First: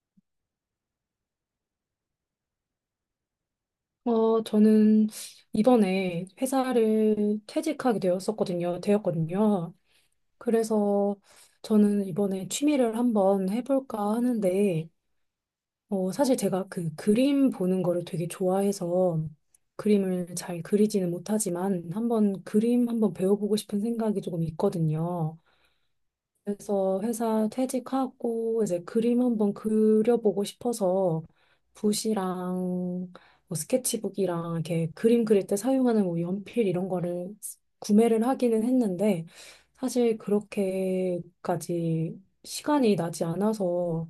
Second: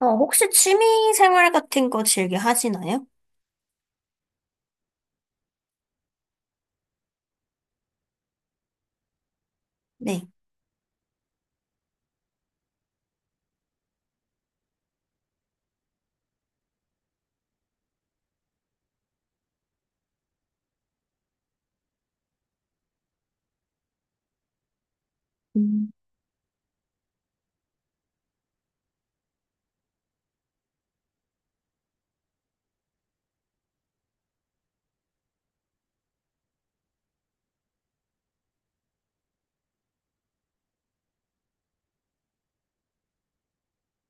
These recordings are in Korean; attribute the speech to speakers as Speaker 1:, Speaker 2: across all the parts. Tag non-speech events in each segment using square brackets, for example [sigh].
Speaker 1: 혹시 취미 생활 같은 거 즐겨 하시나요?
Speaker 2: 어, 저는 이번에 회사를 퇴직하게 되었었거든요. 되었거든요.
Speaker 1: 네.
Speaker 2: 그래서 저는 이번에 취미를 한번 해볼까 하는데, 사실 제가 그 그림 보는 거를 되게 좋아해서 그림을 잘 그리지는 못하지만 한번 그림 한번 배워보고 싶은 생각이 조금 있거든요.
Speaker 1: 음.
Speaker 2: 그래서 회사 퇴직하고 이제 그림 한번 그려보고 싶어서 붓이랑 뭐 스케치북이랑 이렇게 그림 그릴 때 사용하는 뭐 연필 이런 거를 구매를 하기는 했는데 사실 그렇게까지 시간이 나지 않아서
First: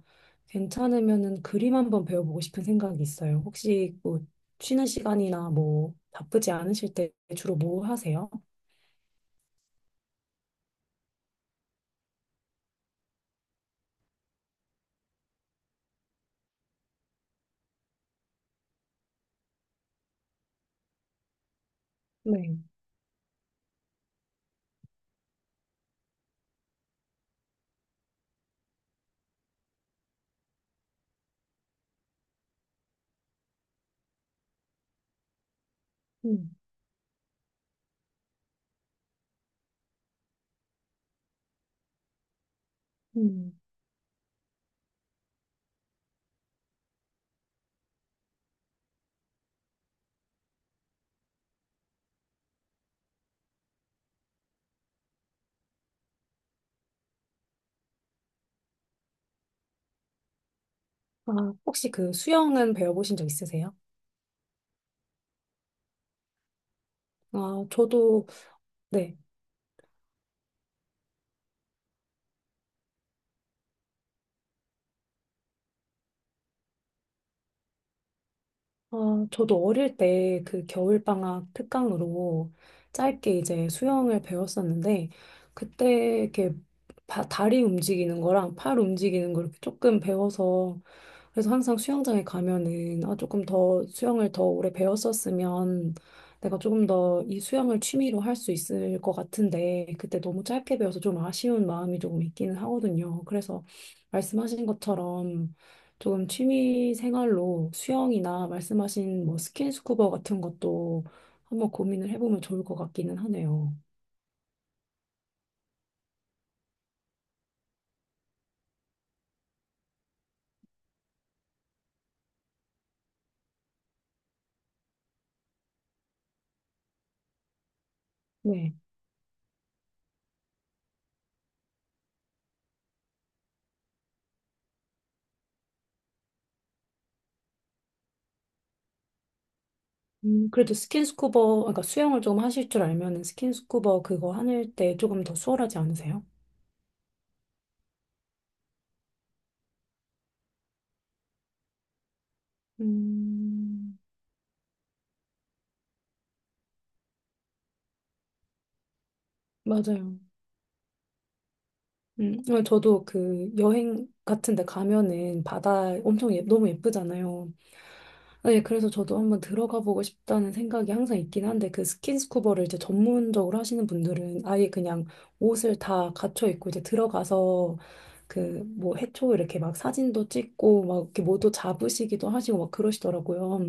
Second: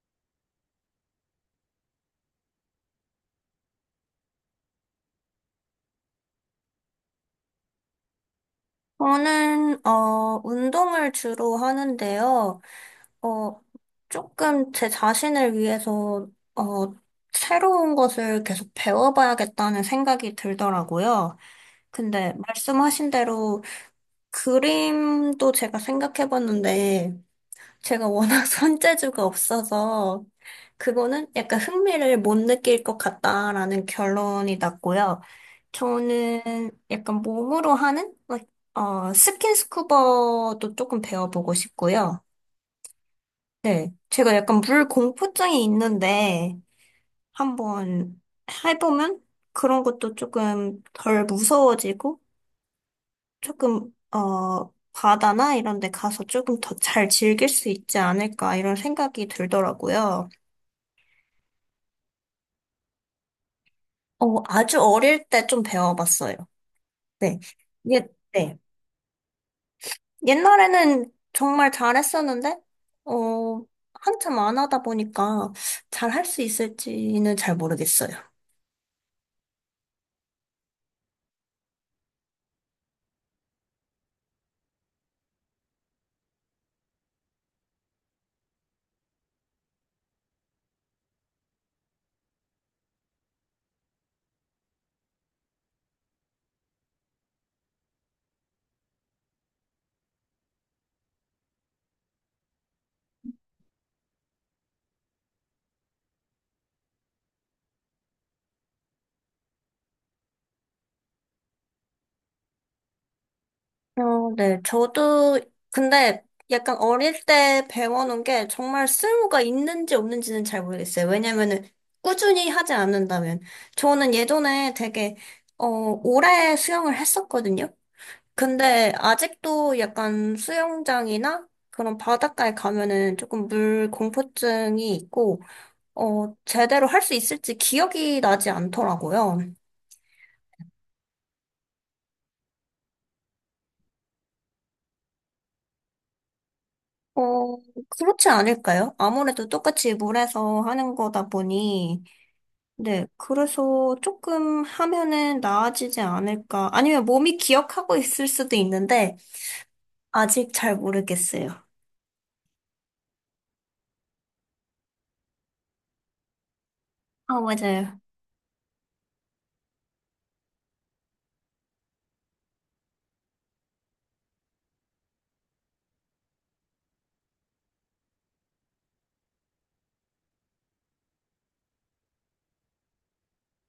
Speaker 2: 괜찮으면은 그림 한번 배워보고 싶은 생각이 있어요. 혹시 뭐 쉬는 시간이나 뭐 바쁘지 않으실 때 주로 뭐 하세요?
Speaker 1: 저는, 운동을 주로 하는데요. 어, 조금 제 자신을 위해서, 어, 새로운 것을 계속 배워봐야겠다는 생각이 들더라고요. 근데
Speaker 2: 네.
Speaker 1: 말씀하신 대로 그림도 제가 생각해봤는데, 제가 워낙 [laughs] 손재주가 없어서 그거는 약간 흥미를 못 느낄 것 같다라는 결론이 났고요.
Speaker 2: 음.
Speaker 1: 저는 약간 몸으로 하는 like, 스킨스쿠버도 조금 배워보고 싶고요.
Speaker 2: 음.
Speaker 1: 네, 제가 약간 물 공포증이 있는데 한번 해보면 그런 것도 조금 덜 무서워지고 조금 바다나 이런 데 가서 조금 더 잘 즐길 수 있지 않을까 이런 생각이 들더라고요.
Speaker 2: 아, 혹시 그 수영은 배워보신 적 있으세요?
Speaker 1: 아주 어릴 때 좀 배워봤어요. 네.
Speaker 2: 아,
Speaker 1: 예,
Speaker 2: 저도,
Speaker 1: 네.
Speaker 2: 네.
Speaker 1: 옛날에는 정말 잘했었는데, 어, 한참 안 하다 보니까 잘할 수 있을지는 잘 모르겠어요.
Speaker 2: 아, 저도 어릴 때 그 겨울방학 특강으로 짧게 이제 수영을 배웠었는데, 그때 이렇게 다리 움직이는 거랑 팔 움직이는 거 이렇게 조금 배워서 그래서 항상 수영장에 가면은 아 조금 더 수영을 더 오래 배웠었으면 내가 조금 더 이 수영을 취미로 할 수 있을 것 같은데 그때 너무 짧게 배워서 좀 아쉬운 마음이 조금 있기는 하거든요. 그래서 말씀하신 것처럼 조금 취미 생활로 수영이나 말씀하신 뭐 스킨스쿠버 같은 것도 한번 고민을 해보면 좋을 것 같기는 하네요.
Speaker 1: 어, 네. 저도, 근데 약간 어릴 때 배워놓은 게 정말 쓸모가 있는지 없는지는 잘 모르겠어요. 왜냐면은 꾸준히 하지 않는다면. 저는 예전에 되게, 오래 수영을 했었거든요.
Speaker 2: 네.
Speaker 1: 근데 아직도 약간 수영장이나 그런 바닷가에 가면은 조금 물 공포증이 있고, 제대로 할 수 있을지 기억이 나지 않더라고요.
Speaker 2: 그래도 스킨스쿠버, 그러니까 수영을 조금 하실 줄 알면은 스킨스쿠버 그거 하실 때 조금 더 수월하지 않으세요?
Speaker 1: 어, 그렇지 않을까요? 아무래도 똑같이 물에서 하는 거다 보니, 네, 그래서
Speaker 2: 음,
Speaker 1: 조금 하면은 나아지지 않을까. 아니면 몸이 기억하고 있을 수도 있는데,
Speaker 2: 맞아요.
Speaker 1: 아직 잘 모르겠어요.
Speaker 2: 어, 저도 그 여행 같은 데 가면은 바다 엄청 예, 너무
Speaker 1: 아,
Speaker 2: 예쁘잖아요.
Speaker 1: 맞아요.
Speaker 2: 아, 예, 그래서 저도 한번 들어가 보고 싶다는 생각이 항상 있긴 한데 그 스킨스쿠버를 이제 전문적으로 하시는 분들은 아예 그냥 옷을 다 갖춰 입고 이제 들어가서 그 뭐 해초 이렇게 막 사진도 찍고 막 이렇게 모도 잡으시기도 하시고 막 그러시더라고요.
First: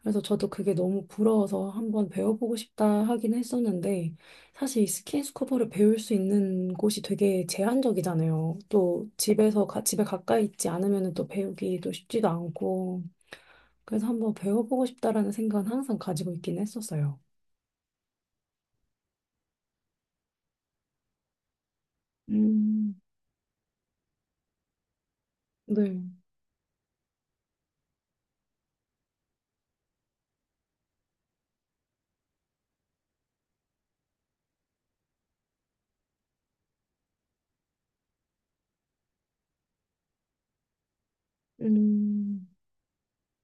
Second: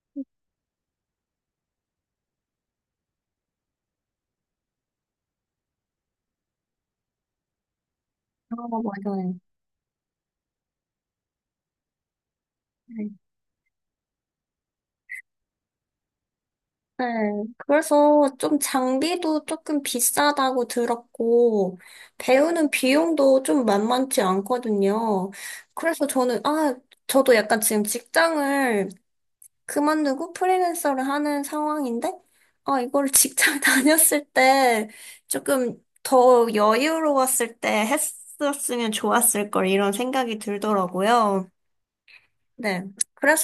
Speaker 2: 그래서 저도 그게 너무 부러워서 한번 배워보고 싶다 하긴 했었는데, 사실 이 스킨스쿠버를 배울 수 있는 곳이 되게
Speaker 1: 아,
Speaker 2: 제한적이잖아요. 또
Speaker 1: 맞아요.
Speaker 2: 집에 가까이 있지 않으면 또 배우기도 쉽지도 않고, 그래서 한번 배워보고 싶다라는 생각은 항상 가지고 있긴
Speaker 1: 네,
Speaker 2: 했었어요.
Speaker 1: 그래서 좀 장비도 조금 비싸다고 들었고, 배우는
Speaker 2: 음,
Speaker 1: 비용도 좀 만만치 않거든요.
Speaker 2: 네.
Speaker 1: 그래서 저는, 아, 저도 약간 지금 직장을 그만두고 프리랜서를 하는 상황인데, 아, 이걸 직장 [laughs] 다녔을 때 조금 더 여유로웠을 때 했었으면 좋았을 걸 이런 생각이 들더라고요.
Speaker 2: 음,
Speaker 1: 네.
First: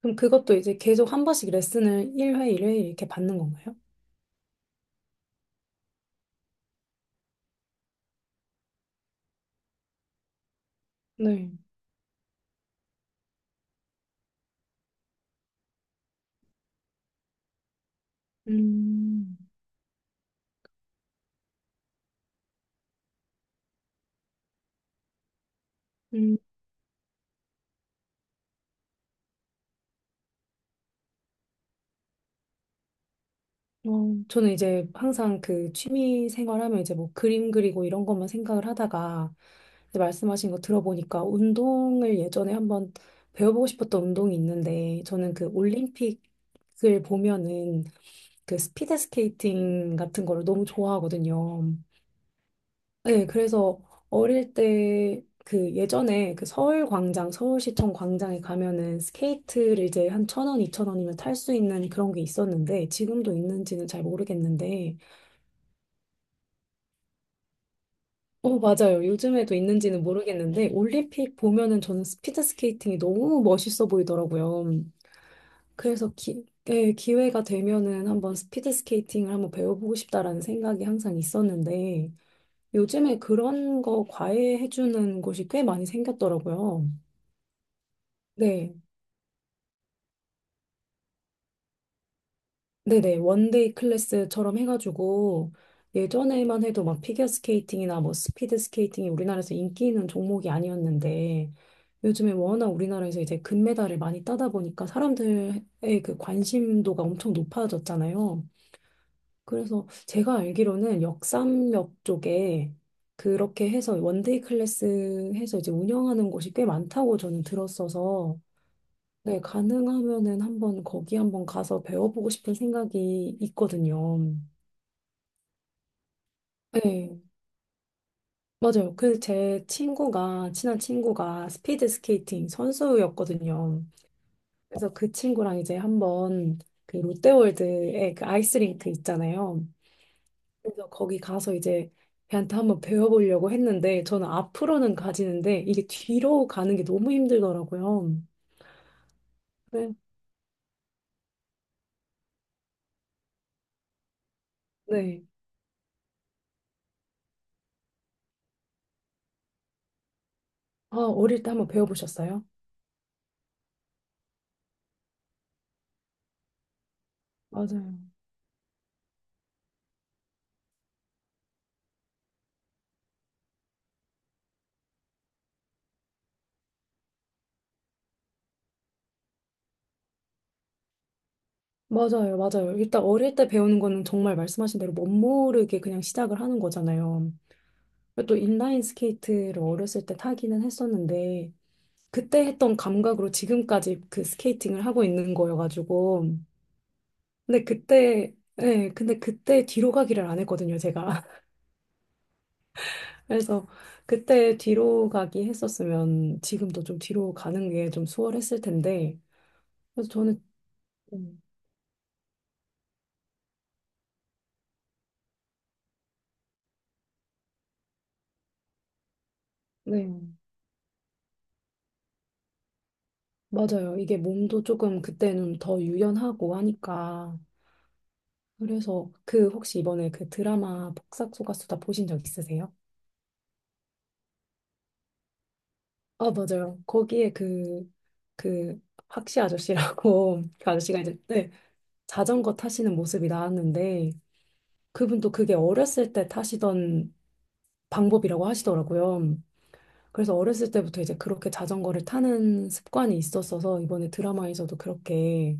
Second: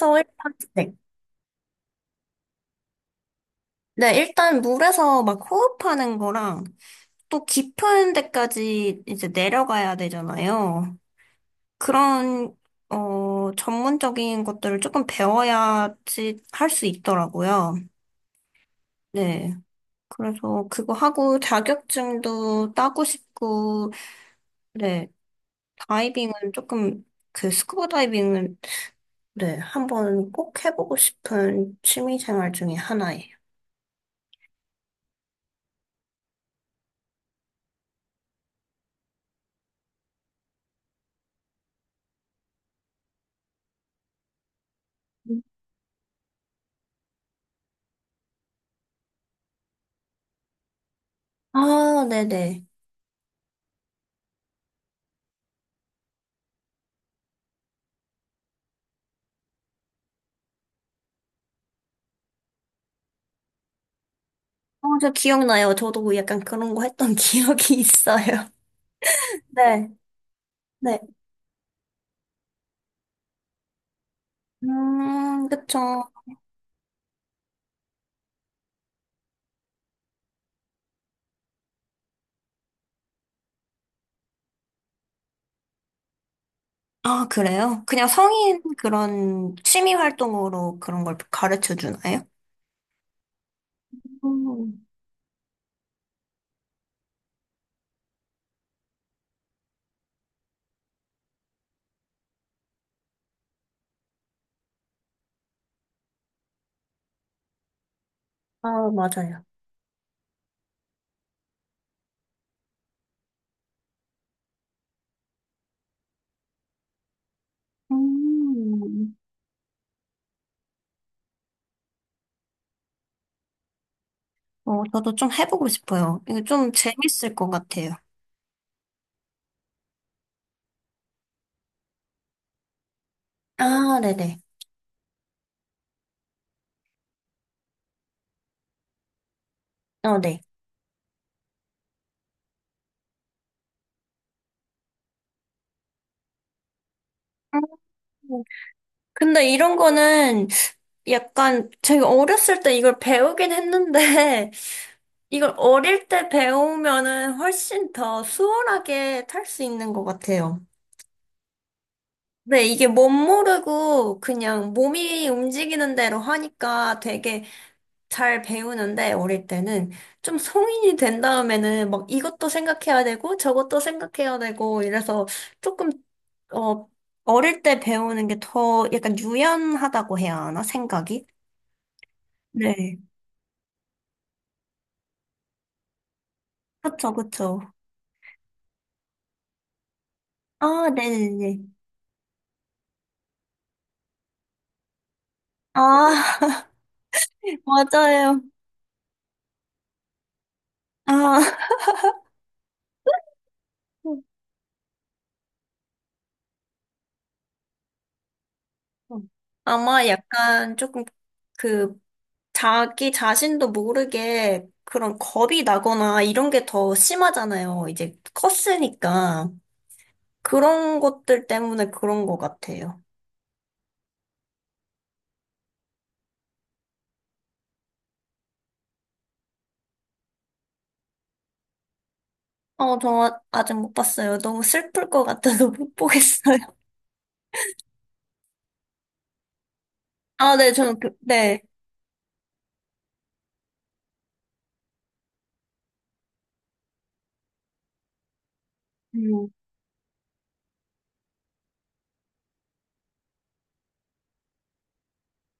Speaker 2: 그럼
Speaker 1: 일단,
Speaker 2: 그것도 이제
Speaker 1: 네.
Speaker 2: 계속 한 번씩 레슨을 일회 이렇게 받는 건가요?
Speaker 1: 네, 일단 물에서 막 호흡하는 거랑 또 깊은 데까지 이제 내려가야 되잖아요.
Speaker 2: 네.
Speaker 1: 그런, 전문적인 것들을 조금 배워야지 할 수 있더라고요.
Speaker 2: 음.
Speaker 1: 네. 그래서 그거 하고 자격증도 따고 싶고, 네.
Speaker 2: 음.
Speaker 1: 다이빙은 조금, 그 스쿠버 다이빙은, 네. 한번 꼭 해보고 싶은 취미 생활 중에 하나예요.
Speaker 2: 어, 저는 이제 항상 그 취미 생활하면 이제 뭐 그림 그리고 이런 것만 생각을 하다가 이제 말씀하신 거 들어보니까 운동을 예전에 한번 배워보고 싶었던 운동이 있는데 저는 그 올림픽을 보면은 그 스피드 스케이팅 같은 거를 너무 좋아하거든요.
Speaker 1: 아, 네네.
Speaker 2: 네, 그래서 어릴 때 그 예전에 그 서울 광장, 서울시청 광장에 가면은 스케이트를 이제 한 천 원, 이천 원이면 탈 수 있는 그런 게 있었는데 지금도 있는지는 잘
Speaker 1: 어,
Speaker 2: 모르겠는데
Speaker 1: 저 기억나요. 저도 약간 그런 거 했던 [laughs] 기억이 있어요.
Speaker 2: 어, 맞아요. 요즘에도
Speaker 1: 네.
Speaker 2: 있는지는 모르겠는데,
Speaker 1: 네.
Speaker 2: 올림픽 보면은 저는 스피드 스케이팅이 너무 멋있어 보이더라고요.
Speaker 1: 그쵸.
Speaker 2: 그래서 예, 기회가 되면은 한번 스피드 스케이팅을 한번 배워보고 싶다라는 생각이 항상 있었는데, 요즘에 그런 거 과외해주는 곳이 꽤 많이 생겼더라고요.
Speaker 1: 아, 그래요? 그냥 성인
Speaker 2: 네.
Speaker 1: 그런 취미 활동으로 그런 걸 가르쳐 주나요?
Speaker 2: 네네, 원데이 클래스처럼
Speaker 1: 음,
Speaker 2: 해가지고 예전에만 해도 막 피겨 스케이팅이나 뭐 스피드 스케이팅이 우리나라에서 인기 있는 종목이 아니었는데 요즘에 워낙 우리나라에서 이제 금메달을 많이 따다 보니까 사람들의 그 관심도가 엄청 높아졌잖아요.
Speaker 1: 아, 맞아요.
Speaker 2: 그래서 제가 알기로는 역삼역 쪽에 그렇게 해서 원데이 클래스 해서 이제 운영하는 곳이 꽤 많다고 저는 들었어서
Speaker 1: 음.
Speaker 2: 네, 가능하면은 한번 거기 한번 가서 배워보고 싶은 생각이 있거든요.
Speaker 1: 어, 저도 좀 해보고 싶어요. 이거 좀
Speaker 2: 네,
Speaker 1: 재밌을 것 같아요.
Speaker 2: 맞아요. 그 제 친구가, 친한 친구가 스피드 스케이팅 선수였거든요.
Speaker 1: 아, 네네.
Speaker 2: 그래서 그 친구랑 이제 한번 그 롯데월드에 그 아이스링크 있잖아요.
Speaker 1: 어, 네.
Speaker 2: 그래서 거기 가서 이제 걔한테 한번 배워보려고 했는데 저는 앞으로는 가지는데 이게 뒤로 가는 게 너무 힘들더라고요.
Speaker 1: 음, 근데 이런
Speaker 2: 네,
Speaker 1: 거는 약간 제가 어렸을 때 이걸 배우긴 했는데
Speaker 2: 네.
Speaker 1: [laughs] 이걸 어릴 때 배우면은 훨씬 더 수월하게 탈 수 있는 것 같아요.
Speaker 2: 아, 어릴 때 한번 배워보셨어요?
Speaker 1: 네, 이게 멋 모르고 그냥 몸이 움직이는 대로 하니까 되게
Speaker 2: 맞아요.
Speaker 1: 잘 배우는데 어릴 때는 좀 성인이 된 다음에는 막 이것도 생각해야 되고 저것도 생각해야 되고 이래서 조금 어 어릴 때 배우는 게 더 약간 유연하다고 해야 하나 생각이?
Speaker 2: 맞아요, 맞아요.
Speaker 1: 네.
Speaker 2: 일단 어릴 때 배우는 거는 정말 말씀하신 대로 멋모르게 그냥 시작을 하는
Speaker 1: 그쵸,
Speaker 2: 거잖아요.
Speaker 1: 그쵸.
Speaker 2: 또 인라인 스케이트를 어렸을 때 타기는
Speaker 1: 아,
Speaker 2: 했었는데,
Speaker 1: 네네네.
Speaker 2: 그때 했던 감각으로 지금까지 그 스케이팅을 하고 있는
Speaker 1: 아,
Speaker 2: 거여가지고.
Speaker 1: [laughs]
Speaker 2: 근데 그때,
Speaker 1: 맞아요.
Speaker 2: 네, 근데 그때 뒤로 가기를 안 했거든요, 제가.
Speaker 1: 아.
Speaker 2: [laughs] 그래서 그때 뒤로 가기 했었으면 지금도 좀 뒤로 가는 게 좀 수월했을 텐데.
Speaker 1: 아마
Speaker 2: 그래서 저는,
Speaker 1: 약간 조금
Speaker 2: 음,
Speaker 1: 그 자기 자신도 모르게 그런 겁이 나거나 이런 게 더 심하잖아요. 이제 컸으니까.
Speaker 2: 네,
Speaker 1: 그런 것들 때문에 그런 것 같아요.
Speaker 2: 맞아요. 이게 몸도 조금 그때는 더 유연하고 하니까. 그래서 그 혹시 이번에 그 드라마 복싹소가수다 보신 적 있으세요?
Speaker 1: 저 아직 못 봤어요. 너무 슬플 것 같아서 [laughs] 못
Speaker 2: 아,
Speaker 1: 보겠어요.
Speaker 2: 맞아요. 거기에 그, 박씨 아저씨라고,
Speaker 1: 아,
Speaker 2: [laughs] 그
Speaker 1: 네, 저는,
Speaker 2: 아저씨가
Speaker 1: 그,
Speaker 2: 이제, 네,
Speaker 1: 네.
Speaker 2: 자전거 타시는 모습이 나왔는데, 그분도 그게 어렸을 때 타시던 방법이라고 하시더라고요.
Speaker 1: 음,
Speaker 2: 그래서 어렸을 때부터 이제 그렇게 자전거를 타는 습관이 있었어서, 이번에 드라마에서도 그렇게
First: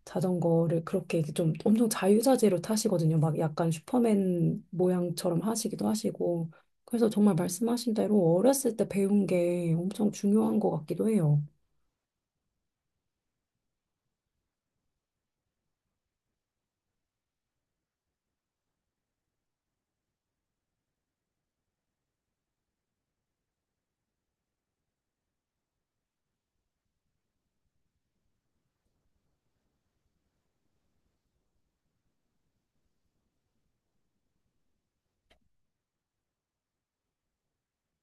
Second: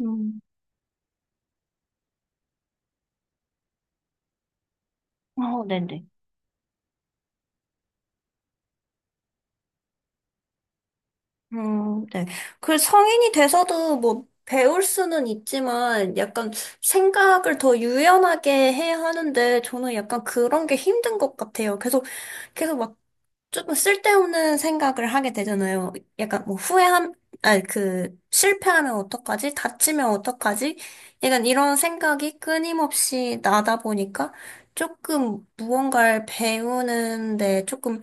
Speaker 1: 음.
Speaker 2: 자전거를 그렇게 좀 엄청 자유자재로 타시거든요. 막 약간 슈퍼맨 모양처럼
Speaker 1: 어,
Speaker 2: 하시기도
Speaker 1: 네네.
Speaker 2: 하시고. 그래서 정말 말씀하신 대로 어렸을 때 배운 게 엄청 중요한 것 같기도 해요.
Speaker 1: 네. 그 성인이 돼서도 뭐 배울 수는 있지만 약간 생각을 더 유연하게 해야 하는데 저는 약간 그런 게 힘든 것 같아요. 계속, 계속 막 조금 쓸데없는 생각을 하게 되잖아요. 약간 뭐 후회함, 아니 그 실패하면 어떡하지? 다치면 어떡하지? 약간 이런 생각이 끊임없이 나다 보니까 조금 무언가를 배우는데 조금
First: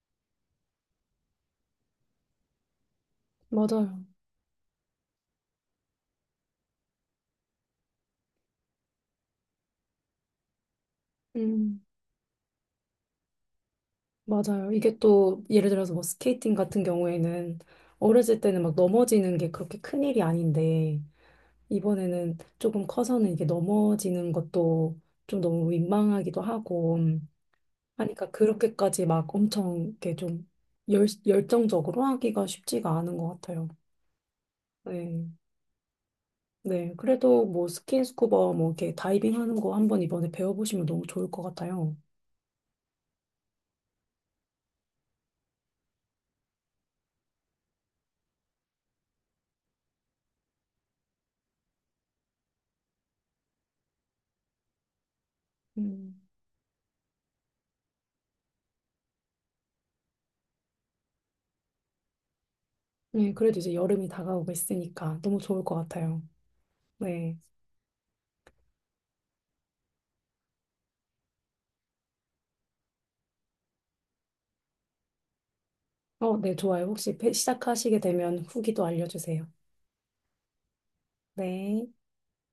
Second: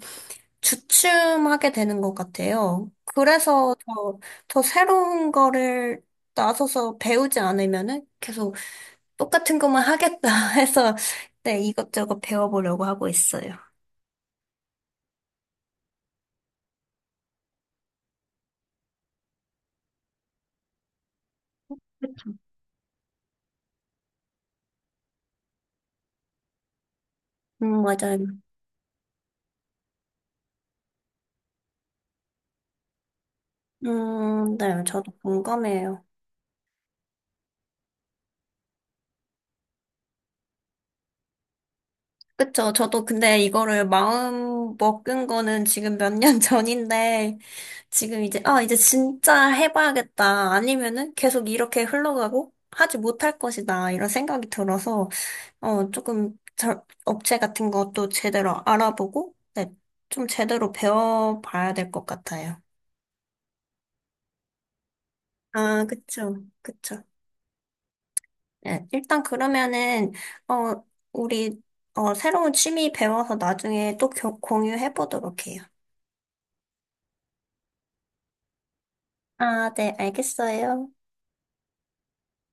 Speaker 1: 주춤하게 되는 것 같아요. 그래서
Speaker 2: 맞아요.
Speaker 1: 더, 더 새로운 거를 나서서 배우지 않으면은 계속 똑같은 것만 하겠다 [laughs] 해서 네,
Speaker 2: 음,
Speaker 1: 이것저것 배워보려고 하고 있어요.
Speaker 2: 맞아요. 이게 또 예를 들어서 뭐 스케이팅 같은 경우에는 어렸을 때는 막 넘어지는 게 그렇게 큰일이 아닌데 이번에는 조금 커서는 이게 넘어지는 것도 좀 너무 민망하기도 하고 하니그니
Speaker 1: 맞아요.
Speaker 2: 까 그렇게까지 막 엄청 이렇게 좀 열정적으로 하기가 쉽지가 않은 것 같아요.
Speaker 1: 네, 저도
Speaker 2: 네.
Speaker 1: 공감해요.
Speaker 2: 네. 그래도 뭐 스킨스쿠버 뭐 이렇게 다이빙 하는 거 한번 이번에 배워보시면 너무 좋을 것 같아요.
Speaker 1: 그쵸. 저도 근데 이거를 마음 먹은 거는 지금 몇 년 [laughs] 전인데, 지금 이제, 아, 이제 진짜 해봐야겠다. 아니면은 계속 이렇게 흘러가고 하지 못할 것이다. 이런 생각이 들어서,
Speaker 2: 음.
Speaker 1: 조금 자, 업체 같은 것도 제대로 알아보고, 네, 좀 제대로 배워봐야 될 것 같아요.
Speaker 2: 네. 그래도 이제 여름이 다가오고 있으니까 너무 좋을 것
Speaker 1: 아,
Speaker 2: 같아요.
Speaker 1: 그쵸, 그쵸.
Speaker 2: 네.
Speaker 1: 네, 일단 그러면은, 어, 우리, 새로운 취미 배워서 나중에 또 공유해보도록 해요.
Speaker 2: 어, 네. 좋아요. 혹시 시작하시게 되면 후기도 알려주세요.
Speaker 1: 아, 네, 알겠어요.
Speaker 2: 네.